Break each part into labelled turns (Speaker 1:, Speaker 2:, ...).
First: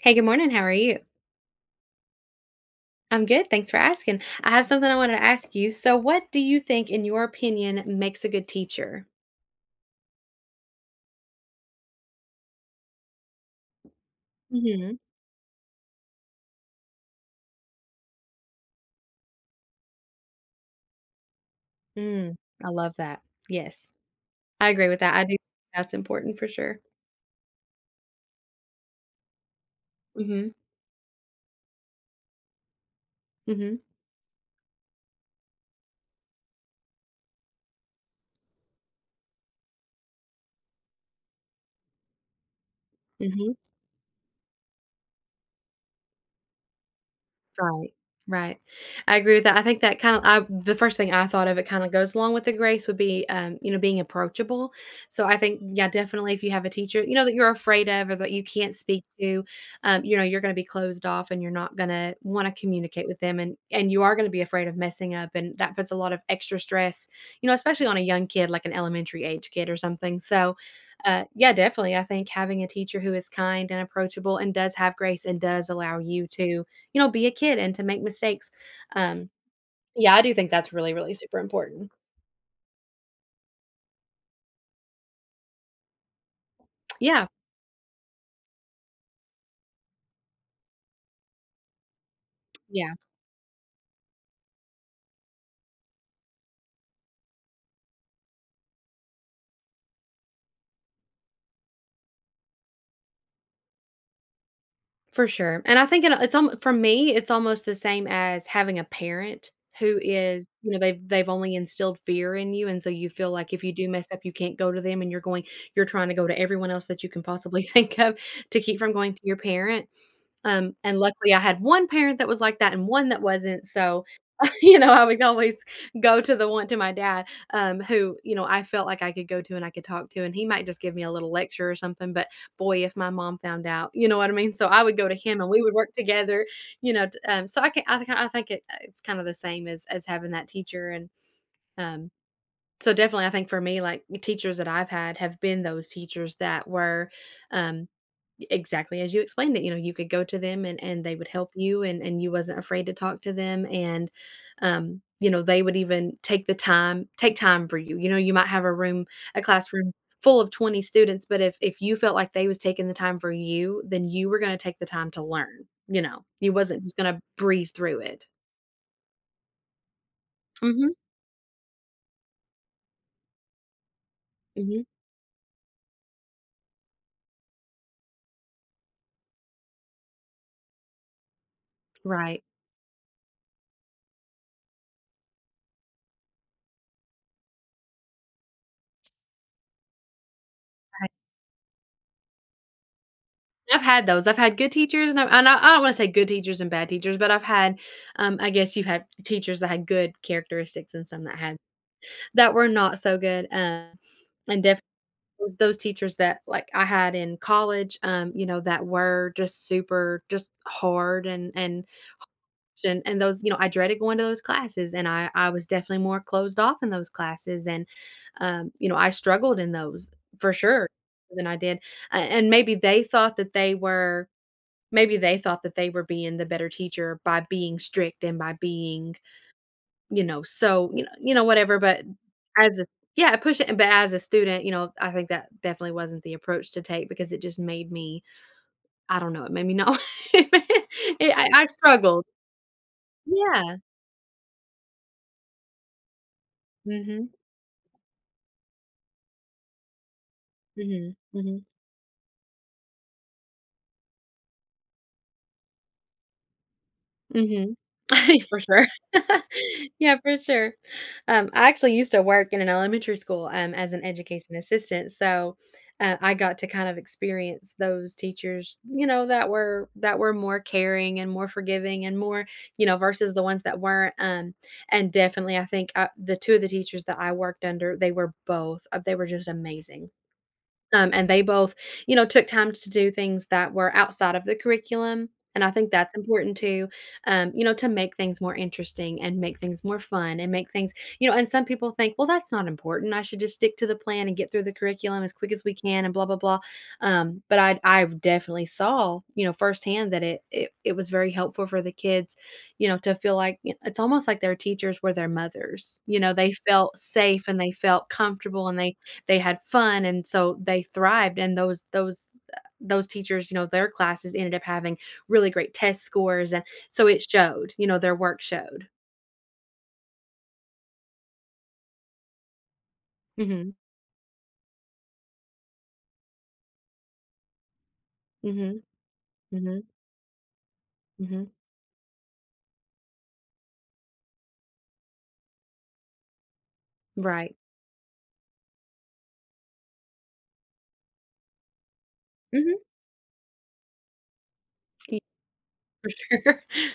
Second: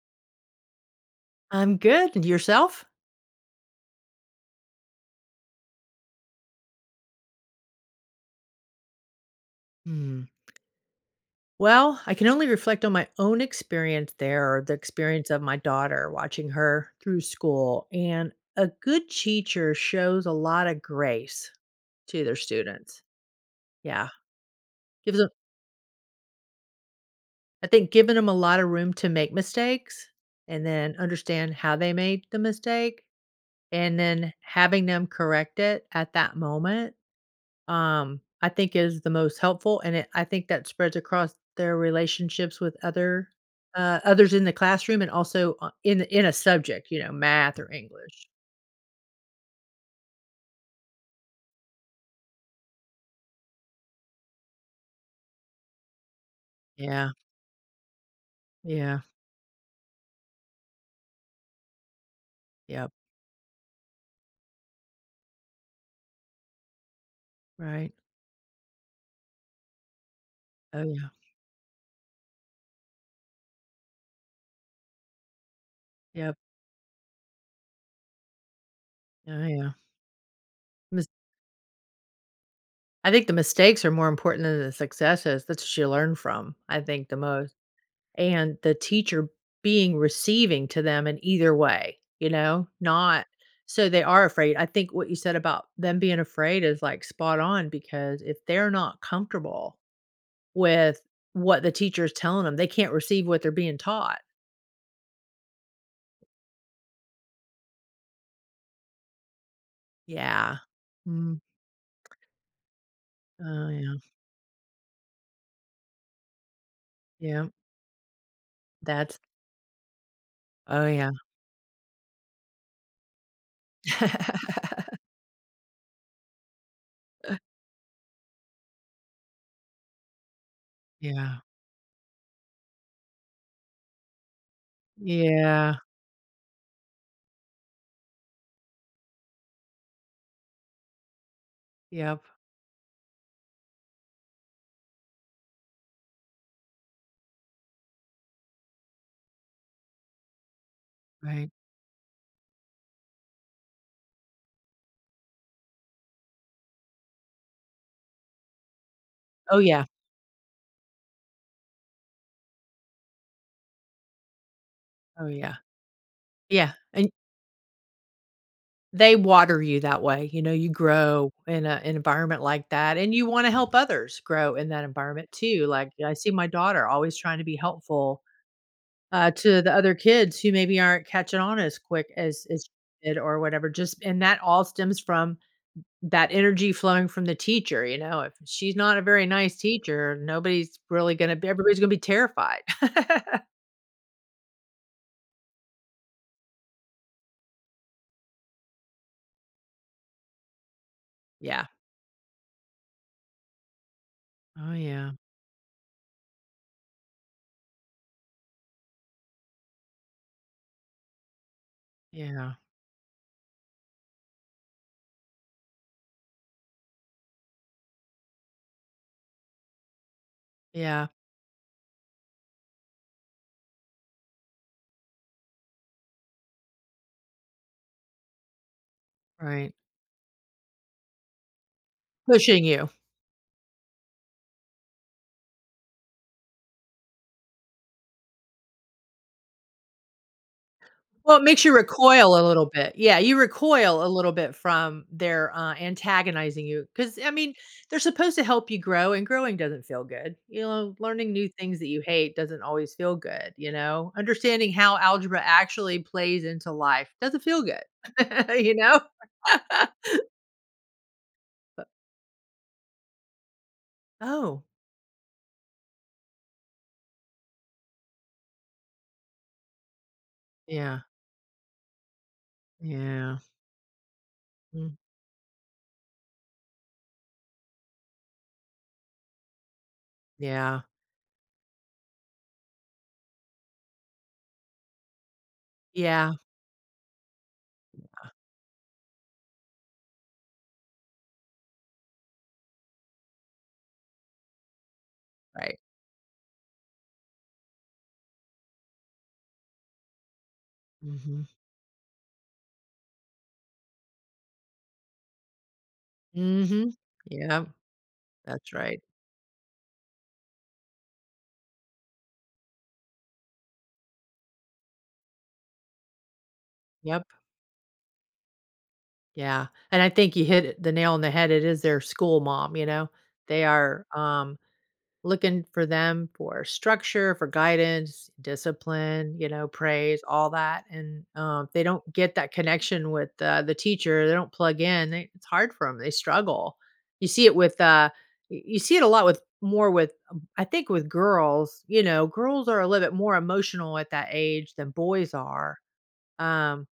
Speaker 1: Hey, good morning, how are you?
Speaker 2: I'm good, and yourself?
Speaker 1: I'm good, thanks for asking; I have something I wanted to ask you, so, what do you think, in your opinion, makes a good teacher?
Speaker 2: Mm. Well, I can only reflect on my own experience there or the
Speaker 1: Mhm.
Speaker 2: experience of my daughter watching her through school, and a good teacher shows a lot of grace to
Speaker 1: Mm,
Speaker 2: their
Speaker 1: I love
Speaker 2: students.
Speaker 1: that, yes.
Speaker 2: Yeah.
Speaker 1: I agree with that,
Speaker 2: Gives
Speaker 1: I
Speaker 2: them
Speaker 1: do that's important for sure.
Speaker 2: I think giving 'em a lotta room to make mistakes,
Speaker 1: Mhm.
Speaker 2: and then understand how they made the mistake,
Speaker 1: Mhm.
Speaker 2: and then having them correct it at that moment, um, I think is the most helpful and it I think that spreads across their relationships with other,
Speaker 1: Mhm.
Speaker 2: uh, others in the classroom and also o in a in a subject, you know, math or
Speaker 1: Right,
Speaker 2: english.
Speaker 1: right. I agree with that, I think that kinda, I the first thing I thought of it kinda goes along with the grace would be, um, you know, being approachable. So, I think, yeah, definitely, if you have a teacher,
Speaker 2: Yeah.
Speaker 1: you know, that you're afraid of, or that you can't
Speaker 2: Yeah.
Speaker 1: speak to, um, you know, you're gonna be closed off and you're not gonna wanna
Speaker 2: Yup.
Speaker 1: communicate with them, and and you are gonna be afraid of messing up, and that puts a lot of extra stress, you know, especially
Speaker 2: Right.
Speaker 1: on a young kid, like, an elementary-age kid or something, so,
Speaker 2: Oh, yeah.
Speaker 1: uh, yeah, definitely, I think having a teacher who is kind and approachable and does have grace and does allow you
Speaker 2: Yup.
Speaker 1: to, you know, be a kid and to make mistakes, um,
Speaker 2: Oh, yeah.
Speaker 1: yeah, I do think that's really,
Speaker 2: Mis
Speaker 1: really super important.
Speaker 2: I think the mistakes are more important than the successes, that's ya learn from, I think, the
Speaker 1: Yeah.
Speaker 2: most and the teacher being receiving to them in either way, you know,
Speaker 1: Yeah.
Speaker 2: not so they are afraid, I think what you said about them being afraid is, like, spot on because if they're not comfortable with what the teacher is telling 'em, they can't receive what they're being taught.
Speaker 1: For sure, and I think and a it's alm for me, it's almost the same as having a parent who is,
Speaker 2: Yeah,
Speaker 1: you know, they've they've
Speaker 2: mm.
Speaker 1: only instilled fear in you, and so you feel like if
Speaker 2: Oh,
Speaker 1: you do
Speaker 2: yeah.
Speaker 1: mess up, you can't go to them, and you're going you're trying to go to everyone else that you can
Speaker 2: Yep.
Speaker 1: possibly think of to keep from going
Speaker 2: That's
Speaker 1: to your parent, um,
Speaker 2: Oh,
Speaker 1: and
Speaker 2: yeah.
Speaker 1: luckily, I had one parent that was like that and one that wasn't, so, you know, I would always go to the one to my dad,
Speaker 2: Uh
Speaker 1: um, who, you know, I felt like I could go to and I could talk to, and he might just give me a little
Speaker 2: Yeah.
Speaker 1: lecture or something, but, boy, if my mom found out, you know what I mean? So, I would go to him, and we would
Speaker 2: Yeah.
Speaker 1: work together, you know, t um, so I can I think I I think it uh, it's kinda the same as as having that teacher, and, um,
Speaker 2: Yep.
Speaker 1: so definitely, I think for me, like, y teachers that I've had have been those teachers that were, um, exactly as you explained it, you know, you could go to them and and they would
Speaker 2: Right.
Speaker 1: help you and and you wasn't afraid to talk to them, and, um, you know, they would even take the time take time for you, you know, you might have a room a
Speaker 2: Oh, yeah.
Speaker 1: classroom full of 20 students, but if if you felt like they was taking the time for you, then you were gonna take the time to
Speaker 2: Oh, yeah.
Speaker 1: learn, you know? You
Speaker 2: Yeah,
Speaker 1: wasn't just
Speaker 2: and
Speaker 1: gonna breeze through it.
Speaker 2: They water you that way. You know, you
Speaker 1: Mhm.
Speaker 2: grow in a environment like that, and you wanna help others grow in that
Speaker 1: Mhm.
Speaker 2: environment too, like, I see my daughter always trying to be helpful, uh, to the other kids who maybe aren't catching on as quick
Speaker 1: Right.
Speaker 2: as as she did or whatever, just and that all stems from th that energy flowing from the teacher, you know? If she's not a very nice teacher, nobody's
Speaker 1: Right.
Speaker 2: really gonna everybody's gonna be terrified.
Speaker 1: I've had those. I've had good teachers, and I and I I don't wanna say good teachers and bad teachers, but I've had um, I guess you had teachers that had good characteristics and some that had
Speaker 2: Yeah.
Speaker 1: that were not so good, uh, and
Speaker 2: Oh,
Speaker 1: def
Speaker 2: yeah.
Speaker 1: those those teachers that, like, I had in college, um, you know, that were just super just, hard and and
Speaker 2: Yeah.
Speaker 1: h and and those you know, I dreaded going to those classes, and I I was definitely more closed off in those classes, and, um, you know, I struggled in those for sure
Speaker 2: Yeah.
Speaker 1: than I did, a and maybe they thought that they were maybe they thought that they were being the better teacher by being strict, and by being,
Speaker 2: Right.
Speaker 1: you know, so, you kno you know, whatever, but
Speaker 2: Pushing
Speaker 1: as
Speaker 2: you.
Speaker 1: Yeah, pushi but as a student, you know, I think that definitely wasn't the approach to take because it just made me I don't know, it made me know
Speaker 2: Well,
Speaker 1: yeah,
Speaker 2: it
Speaker 1: I
Speaker 2: makes
Speaker 1: I
Speaker 2: you
Speaker 1: struggled.
Speaker 2: recoil a little bit yeah, you
Speaker 1: Yeah.
Speaker 2: recoil a little bit from their, uh, antagonizing you, 'cause, I
Speaker 1: Mhm.
Speaker 2: mean, they're supposed to help you grow, and growing doesn't feel good, you know,
Speaker 1: Mhm,
Speaker 2: learning new
Speaker 1: mhm.
Speaker 2: things that you hate doesn't always feel good, you know, understanding how algebra actually plays into life doesn't feel
Speaker 1: Mhm,
Speaker 2: good,
Speaker 1: for
Speaker 2: you
Speaker 1: sure
Speaker 2: know,
Speaker 1: yeah, for sure. Um, I
Speaker 2: Uh
Speaker 1: actually used to work in an elementary school, um, as an education
Speaker 2: Oh.
Speaker 1: assistant, so, uh, I got to kind of experience those teachers, you know, that were that were more
Speaker 2: Yeah.
Speaker 1: caring, and more forgiving, and more you know, versus
Speaker 2: Yeah.
Speaker 1: the ones that weren't, um,
Speaker 2: Mm.
Speaker 1: and definitely, I think o the 2 of the teachers that I worked under, they were both uh, they were just amazing,
Speaker 2: Yeah.
Speaker 1: um, and they both, you know, took time to do things that were outside of the curriculum, and I think that's
Speaker 2: Yeah.
Speaker 1: important too, um, you know, to make
Speaker 2: Yeah.
Speaker 1: things more interesting and make things more fun and make things you know, and some people think, "Well, that's not important, I should just stick to the plan, and get through the curriculum as quick as we
Speaker 2: Right.
Speaker 1: can, and blah blah blah," um, but I'd I definitely saw, you know, firsthand that it it it was very
Speaker 2: Mhm.
Speaker 1: helpful for the kids, you know, to feel like y it's almost like their teachers were their mothers, you know? They
Speaker 2: Mhm,
Speaker 1: felt safe, and
Speaker 2: yep.
Speaker 1: they felt comfortable,
Speaker 2: That's
Speaker 1: and they
Speaker 2: right.
Speaker 1: they had fun, and so they thrived, and those those, uh those teachers, you know, their classes ended up having really great test scores, an so, it
Speaker 2: Yep.
Speaker 1: showed. You know, their work showed.
Speaker 2: Yeah, and I think you hit the nail on the head, it is their school mom, you know? They
Speaker 1: Mhm.
Speaker 2: are, um, looking for them for structure, for guidance,
Speaker 1: Mhm,
Speaker 2: discipline, you know,
Speaker 1: mhm.
Speaker 2: praise, all that, and,
Speaker 1: Mhm.
Speaker 2: uh, they don't get that connection with the the teacher, they don't plug in, it's hard for 'em, they struggle. You see it
Speaker 1: Right.
Speaker 2: with uh, y you see it a lot with more with I think with girls. You know, girls are
Speaker 1: Mhm.
Speaker 2: a little bit more emotional at that age than
Speaker 1: E
Speaker 2: boys are,
Speaker 1: for sure.
Speaker 2: um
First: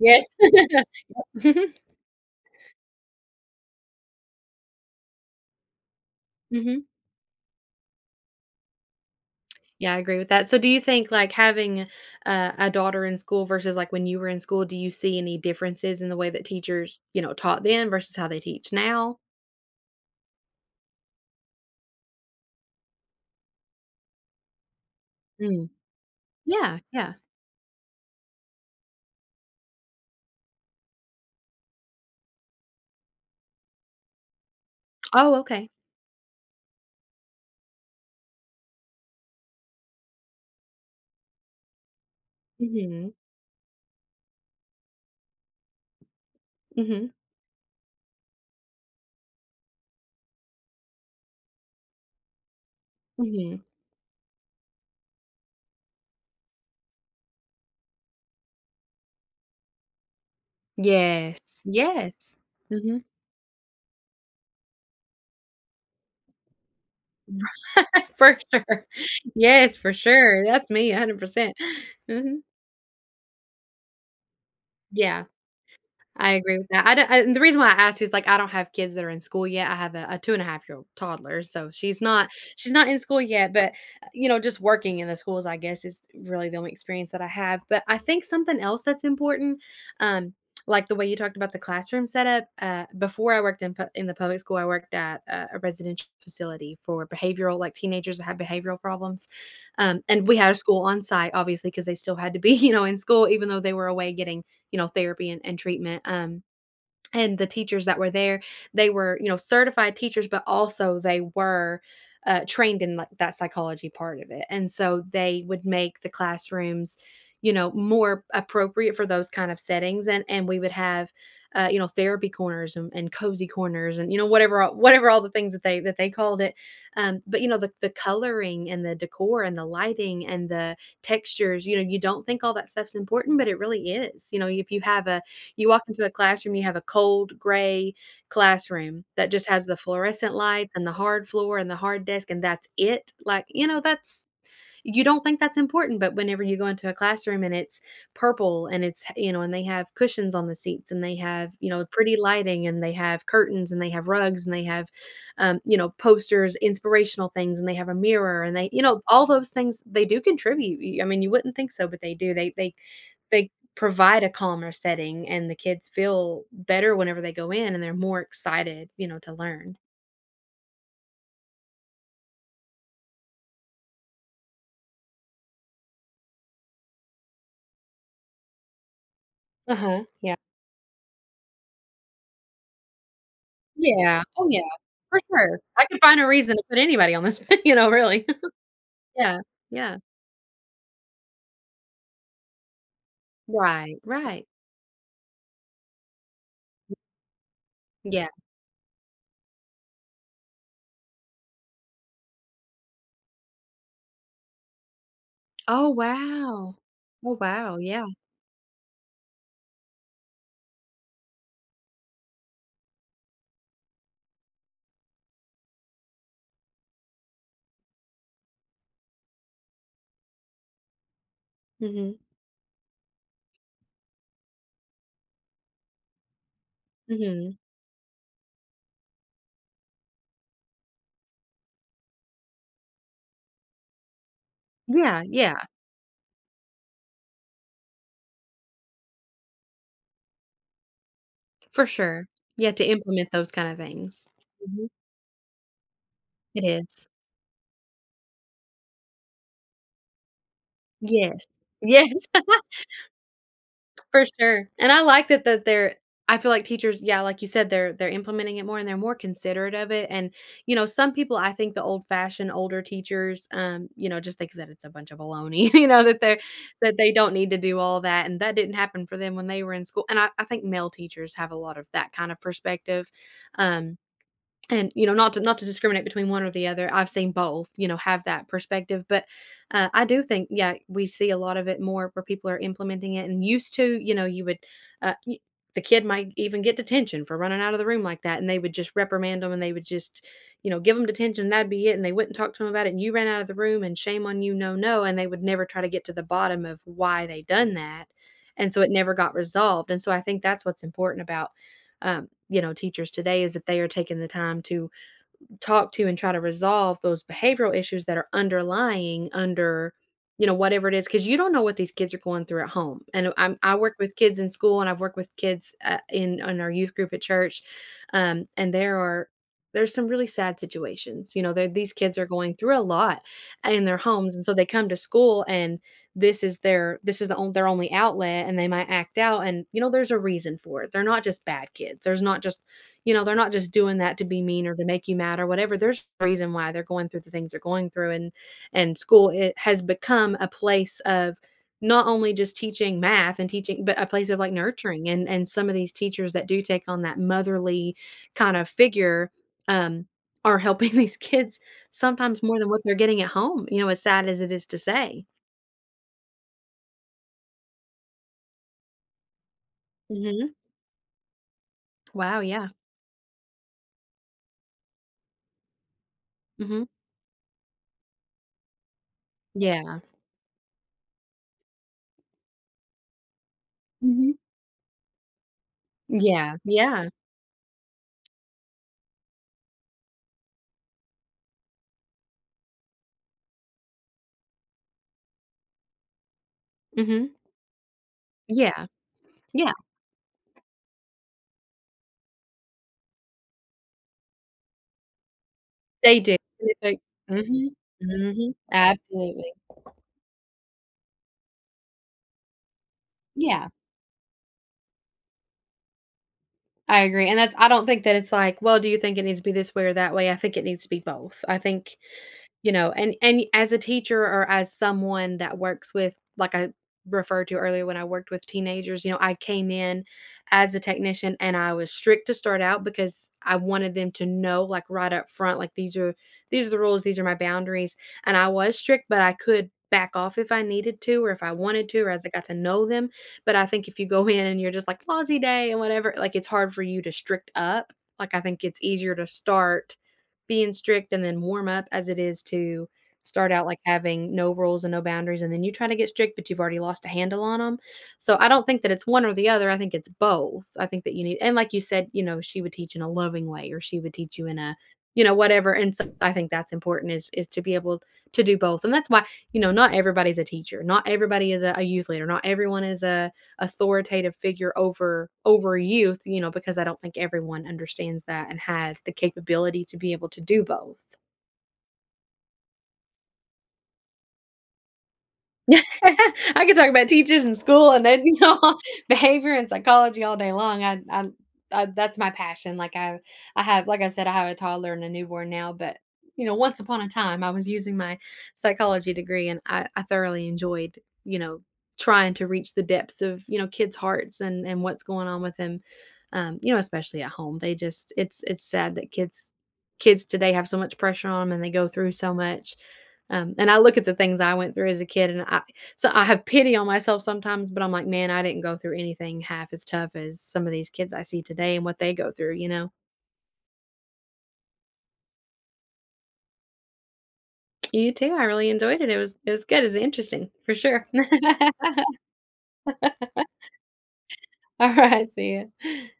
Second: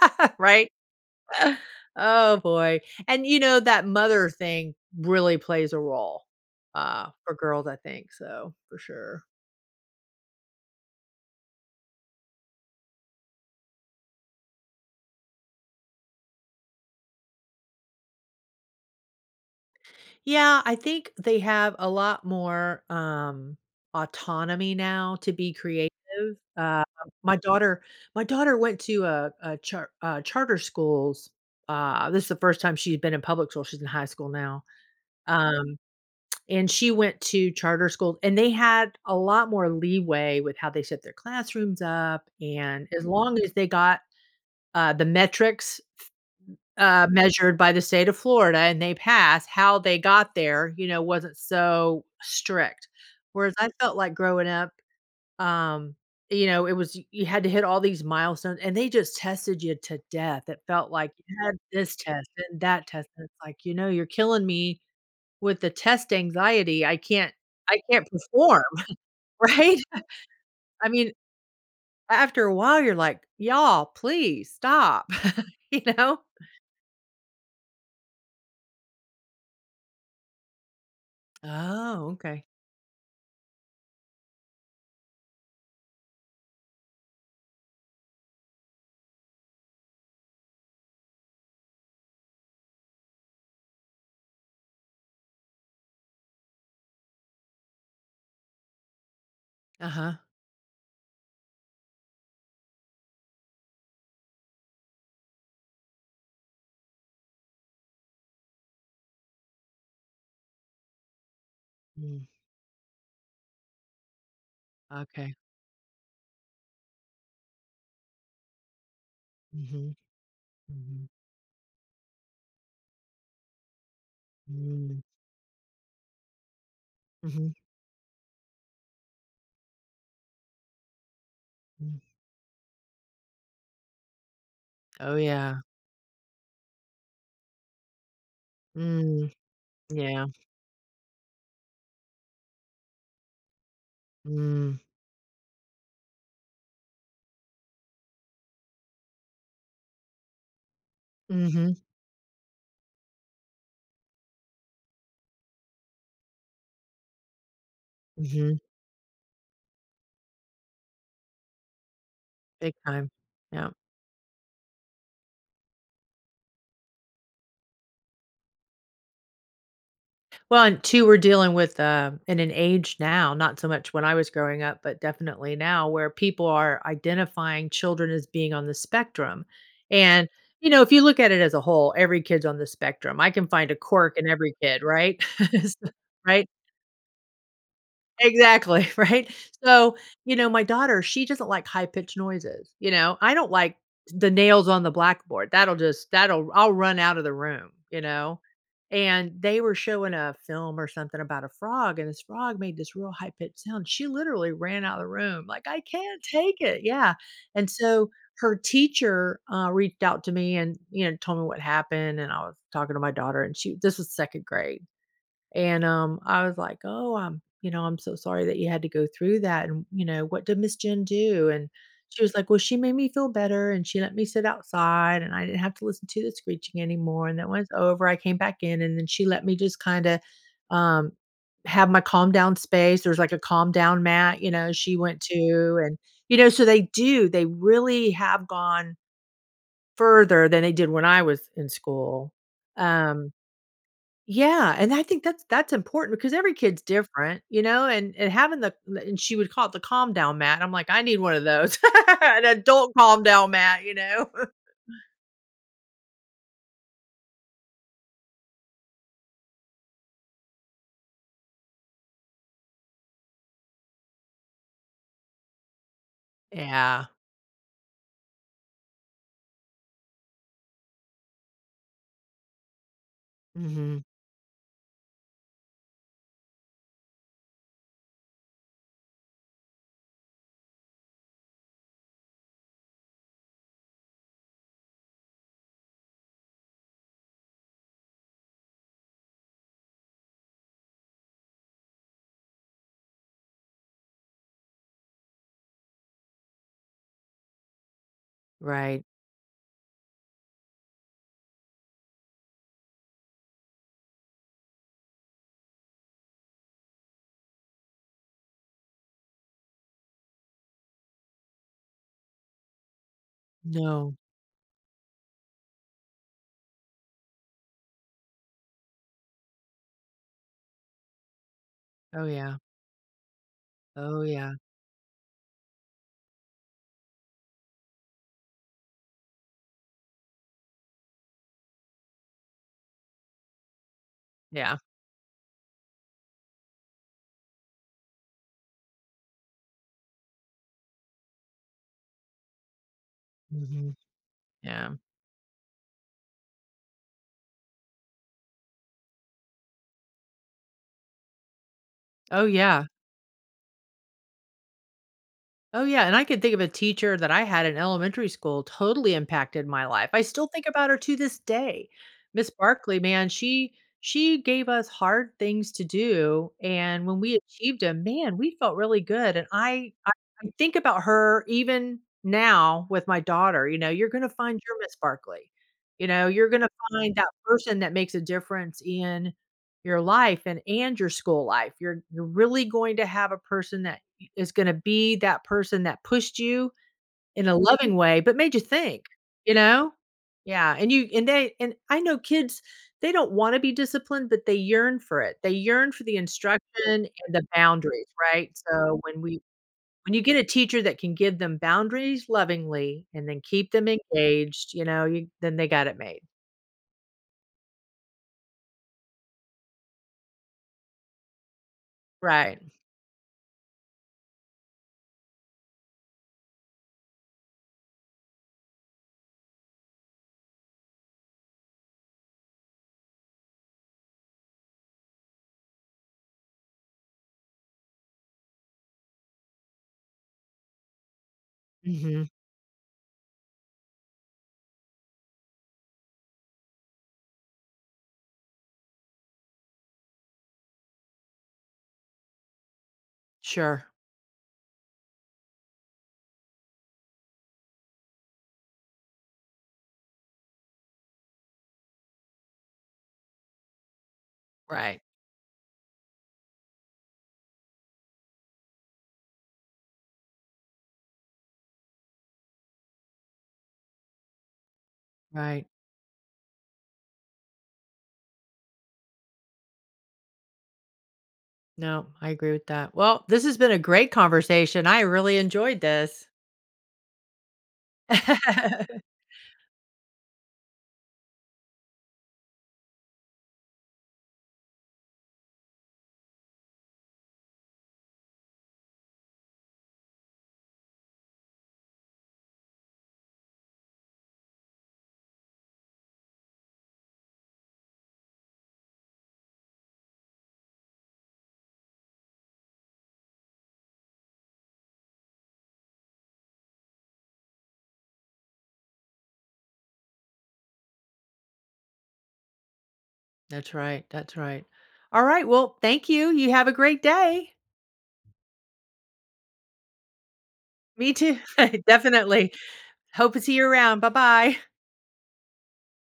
Speaker 1: Yes,
Speaker 2: Right?
Speaker 1: yep.
Speaker 2: Oh boy, and, you know, that mother thing really plays a role,
Speaker 1: Mhm.
Speaker 2: uh, for girls, I think, so, for sure.
Speaker 1: Yeah, I agree with that. So do you think, like, having a a daughter in school versus, like, when you were in school, do you see any differences in the way that teachers, you know, taught then versus how they teach now?
Speaker 2: Yeah. I think they have a lot more, um, autonomy now to be
Speaker 1: Mm.
Speaker 2: creative.
Speaker 1: Yeah,
Speaker 2: Um,
Speaker 1: yeah.
Speaker 2: my daughter my daughter went to a a char uh, charter schools. Uh, this is the first time she had been in public school- she's in high school now.
Speaker 1: Oh, okay.
Speaker 2: Um, and she went to charter schools, and they had a lot more leeway with how they set their classrooms up, and as
Speaker 1: Mhm.
Speaker 2: long as they got, uh, the metrics f uh,
Speaker 1: Mhm.
Speaker 2: measured by the state of Florida and they passed, how they got there, you know, wasn't so strict. Whereas
Speaker 1: Mhm.
Speaker 2: I felt like growing up, um, you know, it was y you had to hit all these milestones and they just tested you to death. It felt like you
Speaker 1: Yes.
Speaker 2: had this test
Speaker 1: Yes.
Speaker 2: and that
Speaker 1: Mhm.
Speaker 2: test, and it's like, you know, you're killing me with the test anxiety. I can't I
Speaker 1: Right?
Speaker 2: can't
Speaker 1: For
Speaker 2: perform.
Speaker 1: sure. Yes,
Speaker 2: Right?
Speaker 1: for sure, that's
Speaker 2: I
Speaker 1: me
Speaker 2: mean,
Speaker 1: 100%.
Speaker 2: a
Speaker 1: Mhm.
Speaker 2: after a while, you're like, "Y'all, please stop."
Speaker 1: Yeah.
Speaker 2: You know?
Speaker 1: I agree with that. I don't and the reason why I asked is, like, I don't have kids that are in school yet. I have a a two and a half year old toddler, so she's
Speaker 2: Oh,
Speaker 1: not
Speaker 2: okay.
Speaker 1: she's not in school yet, but, uh, you know, just working in the schools, I guess, is really the only experience that I have. But I think something else that's important, um, like the way you talked about the classroom setup, uh, before I worked in p in the public school, I worked at a a residential facility for behavioral like, teenagers that have behavioral problems, um,
Speaker 2: Uh-huh.
Speaker 1: and we had a school on-site, obviously, 'cause they still had to be, you know, in school even though they were away getting, you know, therapy and and treatment, um, and the teachers that were there, they were, you know, certified teachers, but also they were,
Speaker 2: Mm.
Speaker 1: uh, trained in, like, that psychology part of it and so
Speaker 2: Okay.
Speaker 1: they would make the classrooms, you know, more appropriate for those kind of
Speaker 2: Mhm.
Speaker 1: settings, and and we would
Speaker 2: Mhm.
Speaker 1: have, uh, you know, therapy corners and and cozy corners and, you know, whatever all
Speaker 2: Mm.
Speaker 1: whatever all the things that they that they called it. Um, but, you
Speaker 2: Mhm.
Speaker 1: know, the the coloring and the decor and the lighting and the textures, you know, you
Speaker 2: Mm.
Speaker 1: don't think all that stuff's important, but it really is. You know, if you have
Speaker 2: Oh,
Speaker 1: a
Speaker 2: yeah.
Speaker 1: you walk into a classroom, you have a cold gray classroom
Speaker 2: Mm.
Speaker 1: that just has the
Speaker 2: Yeah.
Speaker 1: fluorescent lights and the hard floor and the hard desk, and that's it? Like, you know, that's
Speaker 2: Mm.
Speaker 1: you don't think that's important, but whenever you go into a classroom and it's purple and it's h you know, and they have cushions on the seats and they have, you
Speaker 2: Mhm.
Speaker 1: know, pretty lighting and they have curtains and they have rugs and they have, um, you know, posters, inspirational things, and they have a mirror and
Speaker 2: Mhm.
Speaker 1: they you know, all those things, they do contribute. You I mean, you wouldn't think so, but they do. They they
Speaker 2: Big time.
Speaker 1: they
Speaker 2: Yeah.
Speaker 1: provide a calmer setting, and the kids feel better whenever they go in, and they're more excited, you know, to learn.
Speaker 2: Well, and two, we're dealing with uh in an age now, not so much when I was growing up, but definitely now where people are identifying children as being on the spectrum.
Speaker 1: Uh-huh,
Speaker 2: And,
Speaker 1: yeah.
Speaker 2: you know, if you look at it as a whole, every kid's on the spectrum. I can find a quirk
Speaker 1: Yeah.
Speaker 2: in
Speaker 1: Oh
Speaker 2: every
Speaker 1: yeah,
Speaker 2: kid,
Speaker 1: for
Speaker 2: right?
Speaker 1: sure.
Speaker 2: Is
Speaker 1: I
Speaker 2: th
Speaker 1: can find a
Speaker 2: right?
Speaker 1: reason to put anybody on the s you know, really.
Speaker 2: Exactly, right?
Speaker 1: Yeah,
Speaker 2: So,
Speaker 1: yeah.
Speaker 2: you know, my daughter, she just don't like high pitched noises, you know? I don't like
Speaker 1: Right,
Speaker 2: the
Speaker 1: right.
Speaker 2: nails on the blackboard, that'll just that'll I'll
Speaker 1: [unintelligible]
Speaker 2: run out of the room, you
Speaker 1: Yeah.
Speaker 2: know? And, they were showing a film or something about a frog, and this frog made this real high pitch sound. She literally ran out the room, like, "I
Speaker 1: Oh,
Speaker 2: can't take
Speaker 1: wow!
Speaker 2: it!" Yeah.
Speaker 1: Oh,
Speaker 2: And
Speaker 1: wow.
Speaker 2: so,
Speaker 1: Yeah.
Speaker 2: her teacher, uh, reached out to me and, you know, told me what happened, and I was talking to my daughter and she this was 2nd grade, and, um, I was like, "Oh, um, you know, I'm so sorry that you had to go through that and, you know, what did Miss Jane do?" And,
Speaker 1: Mhm.
Speaker 2: she was like, "Well, she made me feel better, and she let me sit outside, and I didn't have to listen to the screeching anymore and then
Speaker 1: Mhm.
Speaker 2: when it's over I came back in and then she let me just kinda, um, have my calm down space." There's like a calm down mat, you know, she went
Speaker 1: Yeah, yeah.
Speaker 2: to. And, you know, so they do, they really have gone further than they did when I was in
Speaker 1: For sure.
Speaker 2: school.
Speaker 1: Yeah, to implement
Speaker 2: Um,
Speaker 1: those kinda things.
Speaker 2: yeah,
Speaker 1: Mhm.
Speaker 2: and I think that's that's important because every
Speaker 1: It
Speaker 2: kid's
Speaker 1: is.
Speaker 2: different, you know? And and having the the and she would call it the calm down mat. I'm like, "I need one of
Speaker 1: Yes.
Speaker 2: those."
Speaker 1: Yes.
Speaker 2: An adult calm down mat, you
Speaker 1: For
Speaker 2: know?
Speaker 1: sure. And I like that that they're I feel like teachers yeah, like you said, they're they're implementing it more and they're more considerate of it. And, you know, some people, I think the old-fashioned older teachers, um, you know, just think that it's a bunch of a looney you know? That they that
Speaker 2: Yeah.
Speaker 1: they don't need to do all that, and that didn't happen for them when they were in school. And I I think male teachers have a lot of that kinda perspective, um,
Speaker 2: Mhm.
Speaker 1: and, you know, not to not to discriminate between one or the other, I've seen both, you know, have that perspective, but, uh, I do think, yeah, we see a lot of it more where people are implementing it and used to. You know, you would, uh, you the kid might even get detention for running out of the room like that, and they would just reprimand them, and they would just, you know, give 'em detention and that'd be it, and they wouldn't talk to him about it. And, "You ran out of the room" and, "Shame on you, no no." And they would never try to get to the bottom of why they done that, and so it
Speaker 2: Right.
Speaker 1: never got resolved. And so I think that's what's important about, um, you know, teachers today. Is that they are taking the time to talk to and try to resolve those behavioral issues that are underlying under, you know, whatever it is 'cause you don't know what these kids are going through at home. I know, I'm I work
Speaker 2: No.
Speaker 1: with kids in school, and I've worked with kids, uh, in on our youth group at church, um, and there are there are some really sad situations, you know? Their these kids
Speaker 2: Oh,
Speaker 1: are going
Speaker 2: yeah.
Speaker 1: through a lot in their
Speaker 2: Oh,
Speaker 1: homes, and so
Speaker 2: yeah.
Speaker 1: they come to school, and this is their this is the on their only outlet, and they might act out and, you know, there's a reason for it. They're not just bad kids. There's not just, you know, they're not just doing that to be mean or
Speaker 2: Yeah.
Speaker 1: to make you mad or whatever. There's reason why they're going through the things they're going through, and and school, it has become a place of not only just teaching math and teaching,
Speaker 2: Mhm.
Speaker 1: but a place of like,
Speaker 2: Yeah.
Speaker 1: nurturing, and and some of these teachers that do take on that motherly kinda figure, um, are helping these kids sometimes
Speaker 2: Oh,
Speaker 1: more than what
Speaker 2: yeah.
Speaker 1: they're getting at home, you know, as sad as it is to say.
Speaker 2: Oh, yeah, and I could think of a teacher that I had in elementary school totally impacted my life. I still
Speaker 1: Mhm.
Speaker 2: think about her to this day.
Speaker 1: Wow,
Speaker 2: Ms.
Speaker 1: yeah.
Speaker 2: Barkley, man, she she gave us hard things to do,
Speaker 1: Mhm.
Speaker 2: and when we achieved 'em, man, we felt really good, and I
Speaker 1: Yeah.
Speaker 2: I I think about her even now with my daughter, you know, you're gonna
Speaker 1: Mhm.
Speaker 2: find your Ms. Barkley. You know? You're
Speaker 1: Yeah,
Speaker 2: gonna
Speaker 1: yeah.
Speaker 2: find that person that makes a difference in your life and and your school life. You're you're really going to have a person that y is gonna be that person that pushed you
Speaker 1: Mhm.
Speaker 2: in a loving way, but made you
Speaker 1: Yeah.
Speaker 2: think. You
Speaker 1: Yeah.
Speaker 2: know? Yeah, and you and they and I know kids, they don't wanna be disciplined, but they yearn for it. They yearn for the
Speaker 1: They do,.
Speaker 2: instruction
Speaker 1: [unintelligible]
Speaker 2: and the
Speaker 1: Mhm.
Speaker 2: boundaries, right?
Speaker 1: Mhm.
Speaker 2: So, when we
Speaker 1: Absolutely.
Speaker 2: when you get a teacher that can give them boundaries lovingly and then
Speaker 1: Yeah.
Speaker 2: keep them engaged, you know, you then they got it made.
Speaker 1: I agree. And that's I don't think that it's like, "Well, do you think it needs to be this way or that way?" I think it needs to be both. I think
Speaker 2: Right.
Speaker 1: you know? And and as a teacher or as someone that works with like I referred to earlier when I worked with teenagers, you know, I came in as a technician, and I was strict to start out because I wanted them to know, like, right up front, like, "These are these are the rules. These are my boundaries," and I was strict, but I could back off if I needed to, or if I wanted to, or as
Speaker 2: Mhm.
Speaker 1: I got to know them, but I think if you go in and you're just like, "Lousy day," and whatever, like, it's hard for you to strict up. Like, I think it's easier to start being strict and then warm up, as it is to start out, like,
Speaker 2: Sure.
Speaker 1: having no rules and no boundaries and then you try to get strict, but you've already lost a handle on 'em. So, I don't think that it's one or the other, I think it's both. I think that you need And like you said, you know, she would teach in a loving way, or she would teach you in a
Speaker 2: Right.
Speaker 1: you know, whatever, and so I think that's important is is to be able to do both and that's why, you know, not everybody's a teacher. Not everybody is a a youth leader. Not everyone is a authoritative figure over
Speaker 2: Right.
Speaker 1: over youth, you know, because I don't think everyone understands that and has the capability to be able to do both.
Speaker 2: No. I agree with that. Well, this has been a great conversation. I really enjoyed this.
Speaker 1: I can talk about teachers and school and then, you know, behavior and psychology all day long. I'd I'd I'd that's my passion. Like, I I have like I said, I have a toddler and a newborn now, but, you know, once upon a time, I was using my psychology degree, and I I thoroughly enjoyed, you know, trying to reach the depths of, you know, kids' hearts and and what's going on with them, um, you know, especially at home. They just it's it's sad that kids kids today have so much pressure on 'em, and they go through so much. Um, and I look at the things I went through as a kid, and I so I have pity on myself sometimes, but I'm like, "Man, I didn't go through anything half as tough as some of these kids I see today and what they go through," you know?
Speaker 2: That's right, that's right. Alright, well, thank you. You have a great day.
Speaker 1: You too. I really enjoyed it. It was it was good. It was interesting, for sure.
Speaker 2: Me too. Definitely. Hope to see you around. Bye-bye.
Speaker 1: Alright. See ya.